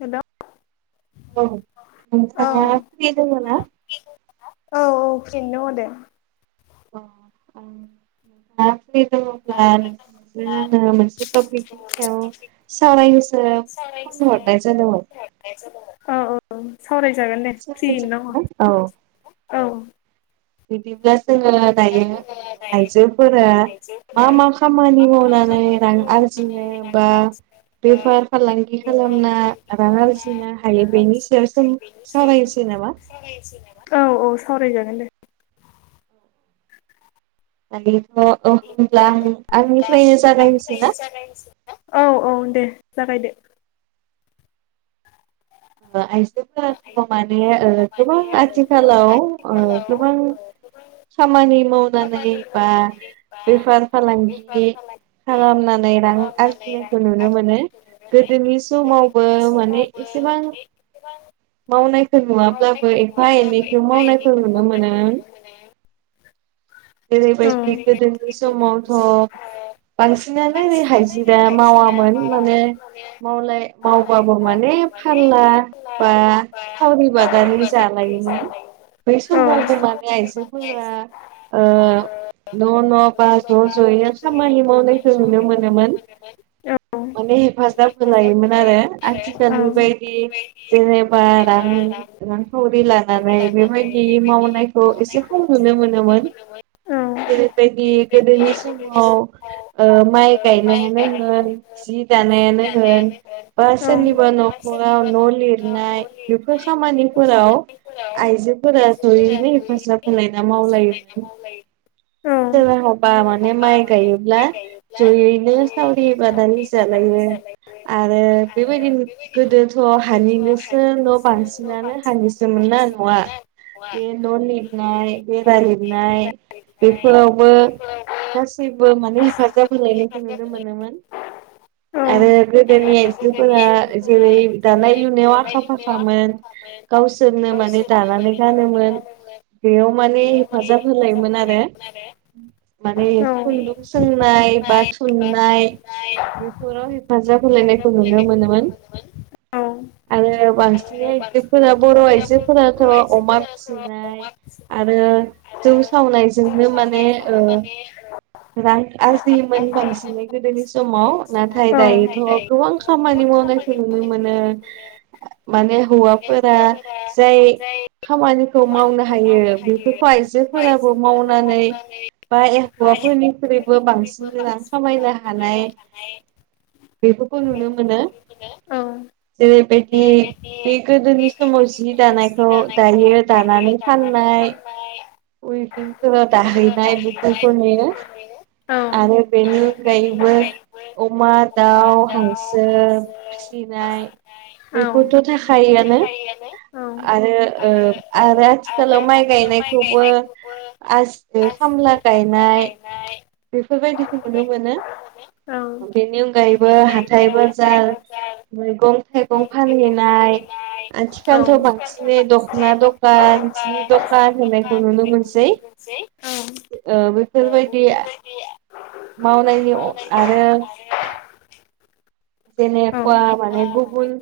हेल'। औ नोंथांङा फ्रि दंङ ना? औ औ फ्रियैनो दंङ दे। अ ओं दा फ्रि दंङब्ला नों आंङो मोनसे टपिकनि सायाव सावरायनोसो फन हरनाय जादोंमोन। अ औ। सावरायजागोन दे फ्रियैनो दङ औ औ बिदिब्ला जोंङो दायो। आइजोफोरा मा मा खामानि मावनानै रां आरजिनो बा बेफार फालांगि खालामना रां आरजिनो हायो बेनि सायाव जों सावरायनिसै नामा? औ औ सावरायजागोन दे [unintelligible] होनोब्ला आं आंनिफ्रायनो जागायनोसै ना? औ औ दे जागायदो। ओ आइजो [unintelligible] खामानि मावनानै बा बेफार फालांगि खालामनानै नै रां आरजिनायखौ नुनो मोनो गोदोनि समावबो माने एसेबां मावनायखौ नुवाब्लाबो एफा एनैखौ मावनायखौ नुनो मोनो [inaudible] औ ओरैबायदि गोदोनि समावथ' बांसिनानो हाजिरा मावा माने मावलाय मावबाबो माने फानला बा सावरि बादारि जालायोमोन बै औ समाव माने आइजोफोरा ओ न' न' बा ज' ज'यैनो खामानि मावनायखौ नुनो मोनोमोन औ माने हेफाजाब होलायोमोन आरो आथिखालनि औ बायदि जोंङो बा रां-रांखावरि लानानै बेबायदि मावनायखौ एसे खम नुनो मोनो मोन जेरैबायदि गोदोनि समाव ओ माइ गायनायानो होन जि दानायानो होन बा सोरनिबा न' खराव न' लिरनाय बेफोर खामानिफोराव आइजोफोरा जयैनो हेफाजाब होलायना मावलायोमोन औ सोरहाबा माने माइ गायोब्ला जयैनो सावरि बादालि जालायो आरो बेबायदिनो गोदोथ' हानिनोसो न' बांसिनानो हानिसोमोना न'आ बे न' लिरनाय बेरा लिरनाय बेफोरावबो गासैबो माने हेफाजाब होलायनायखौ नुनो मोनोमोन औ औ आरो गोदोनि आइजोफोरा जेरै दानाय लुनाय दानाय लुनायाव आखा फाखामोन गावसोरनो माने गावसोरनो दानानै माने दानानै गानोमोन बेयाव माने हेफाजाब होलायोमोन आरो माने औ औ खुन्दुं सोंनाय बा थुननाय बेफोराव हेफाजाब होलायनायखौ नुनो मोनोमोन औ। आरो बांसिनै आइजोफोरा बर' आइजोफोराथ' अमा फिसिनाय आरो जौ सावनायजोंनो माने ओ रां आरजियोमोन बांसिनै गोदोनि समाव नाथाय दायोथ' गोबां खामानि मावनायखौ नु नुनो मानो माने हौवाफोरा जाय खामानिखौ मावनो हायो बेफोरखौ आइजोफोराबो मावनानै बा एह हौवाफोरनिख्रुइबो बांसिन रां खामायनो हानाय बेफोरखौ नुनो मोनो जेरै बेदि बे गोदोनि समाव जि दानायखौ दायो दानानै फाननाय [inaudible] उइभिंफोराव दाहैनाय बेफोरखौ नुयो आरो बेनि अनगायैबो ओ अमा दाउ हांसो फिसिनाय बेफोरथ' थाखायो आनो औ आरो ओ आरो आथिखालाव माइ गायनायखौबो आज [unintelligible] ओ खामला गायनाय बे बेफोरबायदिखौ नुनो मोनो। बेनि अनगायैबो हाथाय बाजार मैगं थाइगं फानहैनाय आथिखालथ' बांसिनै दखना दकान जि दकान होननायखौ नुनो मोनसै ओ बेफोरबायदि आ मावनायनि अ आरो जेनेकुवा माने गुबुन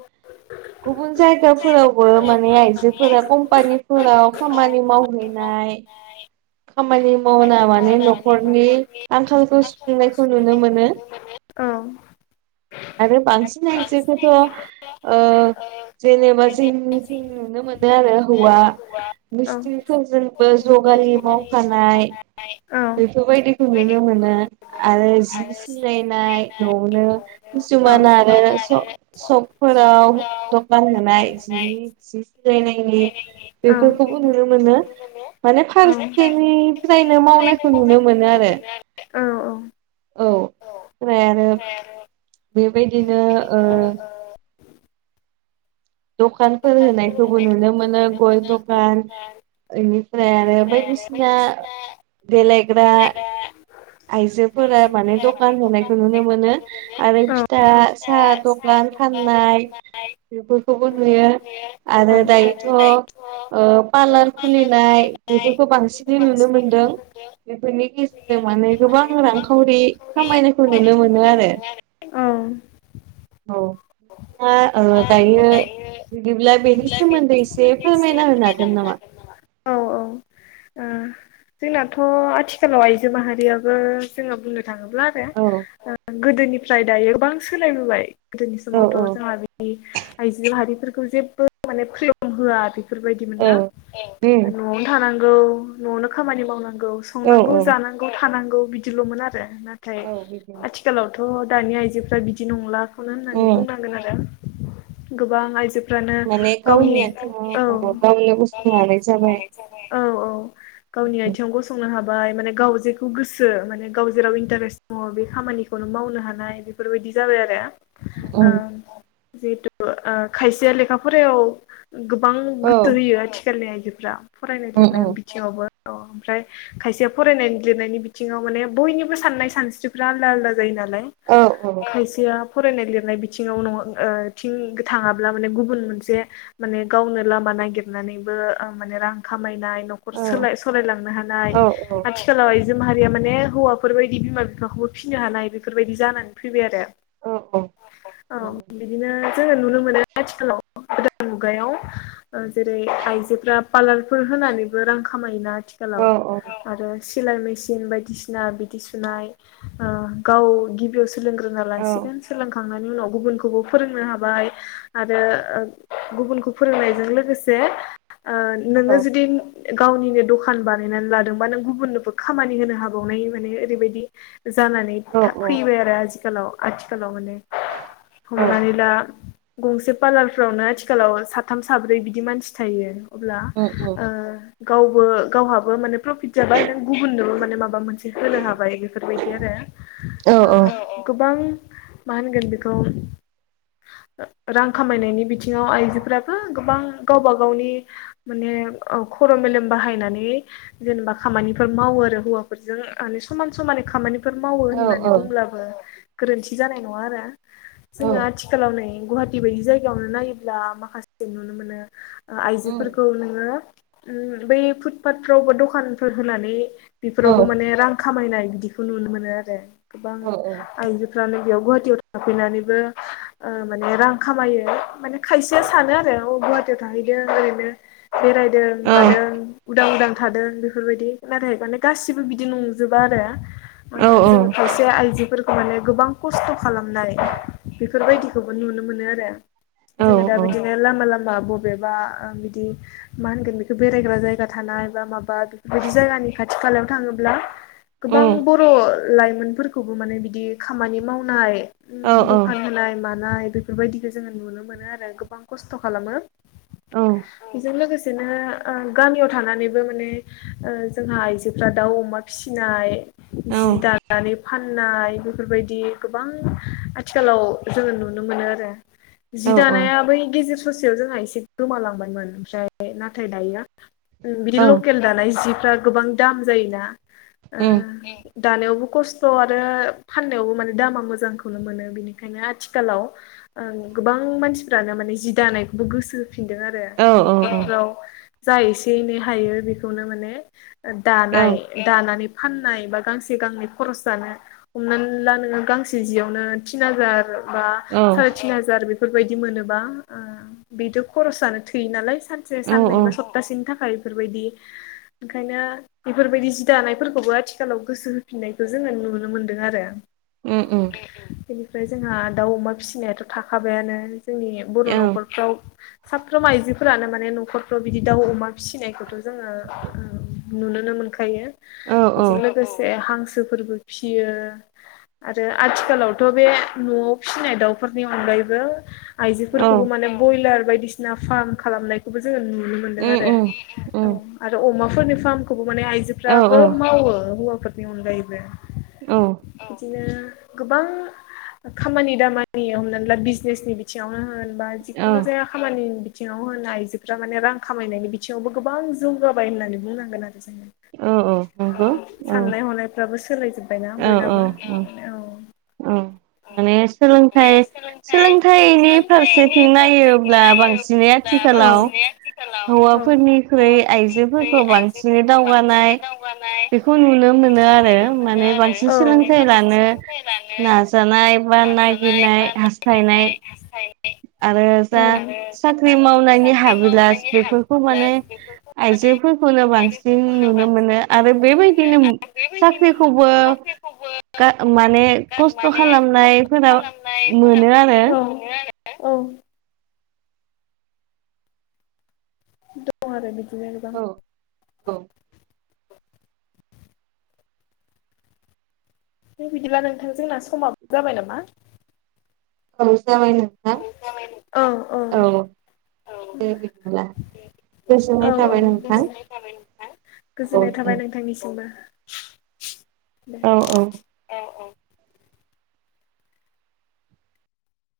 गुबुन जायगाफोरावबो माने आइजोफोरा कम्पानिफोराव खामानि मावहैना नाय खामानि मावना माने नखरनि आंखालखौ सुफुंनायखौ नुनो मोनो [inaudible] औ आरो बांसिन आयजोखोथ' ओ जेनेबा जोंनिथिं नुनो मोनो आरो हौवा औ मिस्ट्रिफोरजोंबो जगालि मावफानाय बेफोरबायदिखौ नुनो मोनो आरो जि सिलायनाय न'आवनो औ किसुमाना आरो समायना स सक फोर राव दकान होनाय जिनि जि सिलायनायनि बेफोरखौबो नुनो मोनो माने फारसेनिफ्रायनो मावनायखौ नुनो मोनो आरो [unintelligible] [unintelligible] फ्राय आरो बेबायदिनो ओ दकानफोर होनायखौबो नुनो मोनो गय दकान इनिफ्राय आरो बायदिसिना देलायग्रा आइजोफोरा माने दखान होनायखौ नुनो मोनो आरो फिथा साहा दखान कान फाननाय बेफोरखौबो नुयो आरो दायोथ' ओ पार्लार खुलिनाय बेफोरखौ बांसिनै नुनो मोनदों बेफोरनि गेजेराव नो गोबां रांखावरि खामायनायखौ नुनो मोनो आरो औ नोंथाङा दायो बिदिब्ला बेनि सोमोन्दै एसे फोरमायना होनो हागोन नामा हागोन नामा औ - औ ओह जोंनाथ' आथिखालाव आइजो माहारियाबो जोङो बुंनो थाङोब्ला आरो औ ओ गोदोनिफ्राय दायो गोबां सोलायबोबाय गोदोनि औ समावथ जोंहा बेदि आइजो माहारिफोरखौ जेबो माने फ्रिदम होआ बेफोरबायदिमोन औ ना उम न'आवनो थानांगौ न'आवनो खामानि मावनांगौ गौ औ संनांगौ औ जानांगौ थानांगौ बिदिलमोन आरो नाथाय औ बिदिनो आथिखालावथ गोबां अ दानि आइजोफ्रा बिदि नंलाखौनो होननानै उम बुंनांगोन आरो गोबां आइजो दानो माने गावनि आथिङाव [unintelligible] अ गावनो गसंनानै जाबाय औ -औ- औ गावनि उम आयथिंआव गसंनो हाबा बाय माने गाव जेखौ गोसो माने गाव जेराव इन्टारेस दङ बे खामानिखौनो मावनो हानाय बेफोरबायदि जाबाय आरो औ - औ ओं जिहेथु ओ खायसेया लेखा फरायाव गोबां औ गोसो होयो आरोखि गेलनि आइजोफोरा फरायनाय उम लिरनाय उम बिथिङावबो औ ओमफ्राय खायसेया फरायनायनि लिरनायनि बिथिङाव माने बयनिबो साननाय सानस्रिफ्रा आलदा आलदा जायोनालाय औ औ खायसेया फरायनाय लिरनाय बिथिंआव ओ इथिं थाङाब्ला माने गुबुन मोनसे माने गावनो लामा नागिरनानै नानैबो ओ माने रां खामायनाय नखर औ सालाययनो हानाय औ आथिखालाव जों माहारिया माने हौवाफोरबायायदि बिमा- बिफाखौबो फिसिनो हानाय बेफोरबायदि जानानै फैबाय आरो औ औ औ बिदिनो जोङो नुनो मोनो आथिखालाव गोदान मुगायाव जेरै आइजोफोरा पार्लारफोर होनानैबो रां खामाय ना औ आथिखालाव आरो सिलाय मेसिन बायदिसिना बिदि सुनाय गाव गिबियाव सोलोंग्रोना लासिगोन सोलोंखांनायनि उनाव गुबुनखौबो फोरोंनो हाबाय आरो गुबुनखौ फोरोंनायजों लोगोसे लोगोसे ओ नोङो जुदि गावनिनो दखान बानायनानै लादोंबा नों गुबुननोबो खामानि होनो हाबावनाय माने ओरैबायदि जानानै औ था फैबाय आरो आथिखालाव आथिखालाव माने औ हमनानै ला गंसे पार्लारफ्रावनो आथिखालाव साथाम, साब्रै बिदि मानसि थायो। अब्ला उम उम ओ गावबो गावहाबो माने प्रफिट जाबाय नों गुबुननो माने माबा मोनसे होनो हाबाय बेफोरबायदि औ आरो। गोबां मा होनगोन बेखौ रां खामायनायनि बिथिङाव आइजोफोराबो- गोबां गावबा गावनि माने खर' मेलेम बाहायनानै जेनेबा खामानि मावो आरो हौवाफोरजों माने समान समानै खामानि बेफोर मावो औ होननानै औ बुंब्लाबो गोरोन्थि जानाय नङा आरो जोङो उम आथिखालाव नै गुवाहाटि बायदि जायगायावनो नायोब्ला माखासे नुनो मोनो आइजोफोरखौ नोङो बै फुटपाटफोरावबोा दखानफोर होनानै औ बेफोरावबो माने रां खामायनाय बिदिखौ नुनो मोनो आरो गोबां औ आइजोफ्रानो बेयाव गुवाहाटिीयाव थाफैनानैबो ओ माने रां खामायो माने खायसेया सानो आरो गुवाहाटियाव थाहैदों ओरैनो बेरायदों मादों उदां उदां थादों बेफोरबायदि नाथाय माने गासिबो बिदि नंजोबा आरो औ उम जोङो औ उम एसे आइजोफोरखौ माने गोबां खस्थ' खालामनाय बेफोरबायदिखौबो नुनो मोनो आरो जोङो दा बिदिनो लामा लामा बबेबा माहोनो बेरायग्रा जायगा थानाय माबा खाथि खालायाव थाङोब्ला गोबां बर' लाइमोनफोरखौबो माने बिदि खामानि मावनाय दखान होनाय म ानाय बेफोरबायदिखौ जोङो नुनो मोनो आरो गोबां खस्थ' खालामो। बेजों लोगोसेनो ओ गामियाव थानानैबो ओ माने जोंहा आइजोफ्रा दाउ अमा फिसिनाय जि दानानै फाननाय बेफोरबायदि गोबां आथिखालाव जोङो नुनो मोनो आरो जि दानाया बै गेजेर ससेयाव जोंहा एसे गोमालांबायमोन ओमफ्राय नाथाय दायो बिदि लकेल दानाय जिफ्रा गोबां दाम जायोना दानायावबो खस्थ' आरो फाननायावबो माने दामा मोजांखौनो मोनो बिनिखायनो आथिखालाव गोबां मानसिफ्रानो माने जि दानायखौबो गोसो होफिनदों आरो औ औ औ न'खरफ्राव जा एसे एनै हायो बेखौनो माने- औ दानाय दानानै फाननाय बा गांसे गांनै खरस जानो हमनानै ला नोङो गांसे जियावनो थिन हाजार बा साराय औ थिन हाजार बेफोरबायदि मोनोबा बेथ' खरसजानो थोयो नालाय सानसे औ साननै बा सप्तासेनि थाखाय फोरबायदि ओंखायनो बेफोरबायदि जि दानायफोरखौबो आथिखालाव गोसो होफिननायखौ जोङो नुनो मोन दों आरो उम उम बेनिफ्राय जोंहा दाउ अमा फिसिनायाथ' थाखाबायानो जोंनि बर' औ न'खरफ्राव साफ्रोम आइजोफोरानो माने न'खरफ्राव बिदि दाउ अमा फिसिनायखौथ' जोङो ओ नुनोनो मो मोनखायो औ औ बेजों लोगोसे हांसोफोरबो फियो । आरो आथिखालावथ' बे न'आव फिसिनाय दाउफोरनि अनगायैबो औ आइजोफोरखौबो माने बयलार बायदिसिना फार्म खालामनायखौबो जोङो नुनो मोनदों उम आरो उम । उम औ आरो अमाफोरनि फार्मखौबो माने औ आइजोफ्राबो मावो हौवाफोरनि अनगायैबो । औ । औ बिदिनो गोबां खामानि दामानि हमनानै ला बिजनेसनि बिथिङावनो होन बा जिखुनु औ जाया खामानि बिथ थिङाव होन आइजोफ्रा माने रां खामायनायनि बिथिङावबो गोबां जौगाबाय होननानै बुंनांगोन आरो जोङो । औ औ नंगौ औ । फ्राबो सोलायजोबबायना बयनाबो औ औ औ माने सोलोंथाइ सोलोंथाइनि फारसेथिं नायोब्ला बांसिनै आथि आबा औ हारसिङै आथिखालाव औ हौवाफोरनिख्रुइ आइजोफोरखौ बांसिनै आइजोफोरखौ दावगानाय बांसिनै दावगा बेखौ नुनो मोनो आरो माने बांसिन सोलोंथा थायलानो नाजानाय बा नागिरनाय हास्थायनाय आरो जा साख्रि मावनायनि हाबिलास बेफोरखौ माने आइ जोफोरखौनो बांसिन नुनो मोनो आरो बेबायदिनो साख्रिखौबो गा माने खस्थ' खालामनायफोरा मोनो आरो औ । औ । दं आरो बिदिनो गोबां। औ औ हो बिदिब्ला नोंथांजोंना समाब जाबाय नामा? औ जाबाय नोंथां औ । दे बिदिब्ला। औ गोजोननाय औ थाबाय दे । नोंथां गोजोननाय थाबाय नोंथां। औ गोजोननाय थाबाय दे नोंथांनिसिमबो । दे औ औ औ ।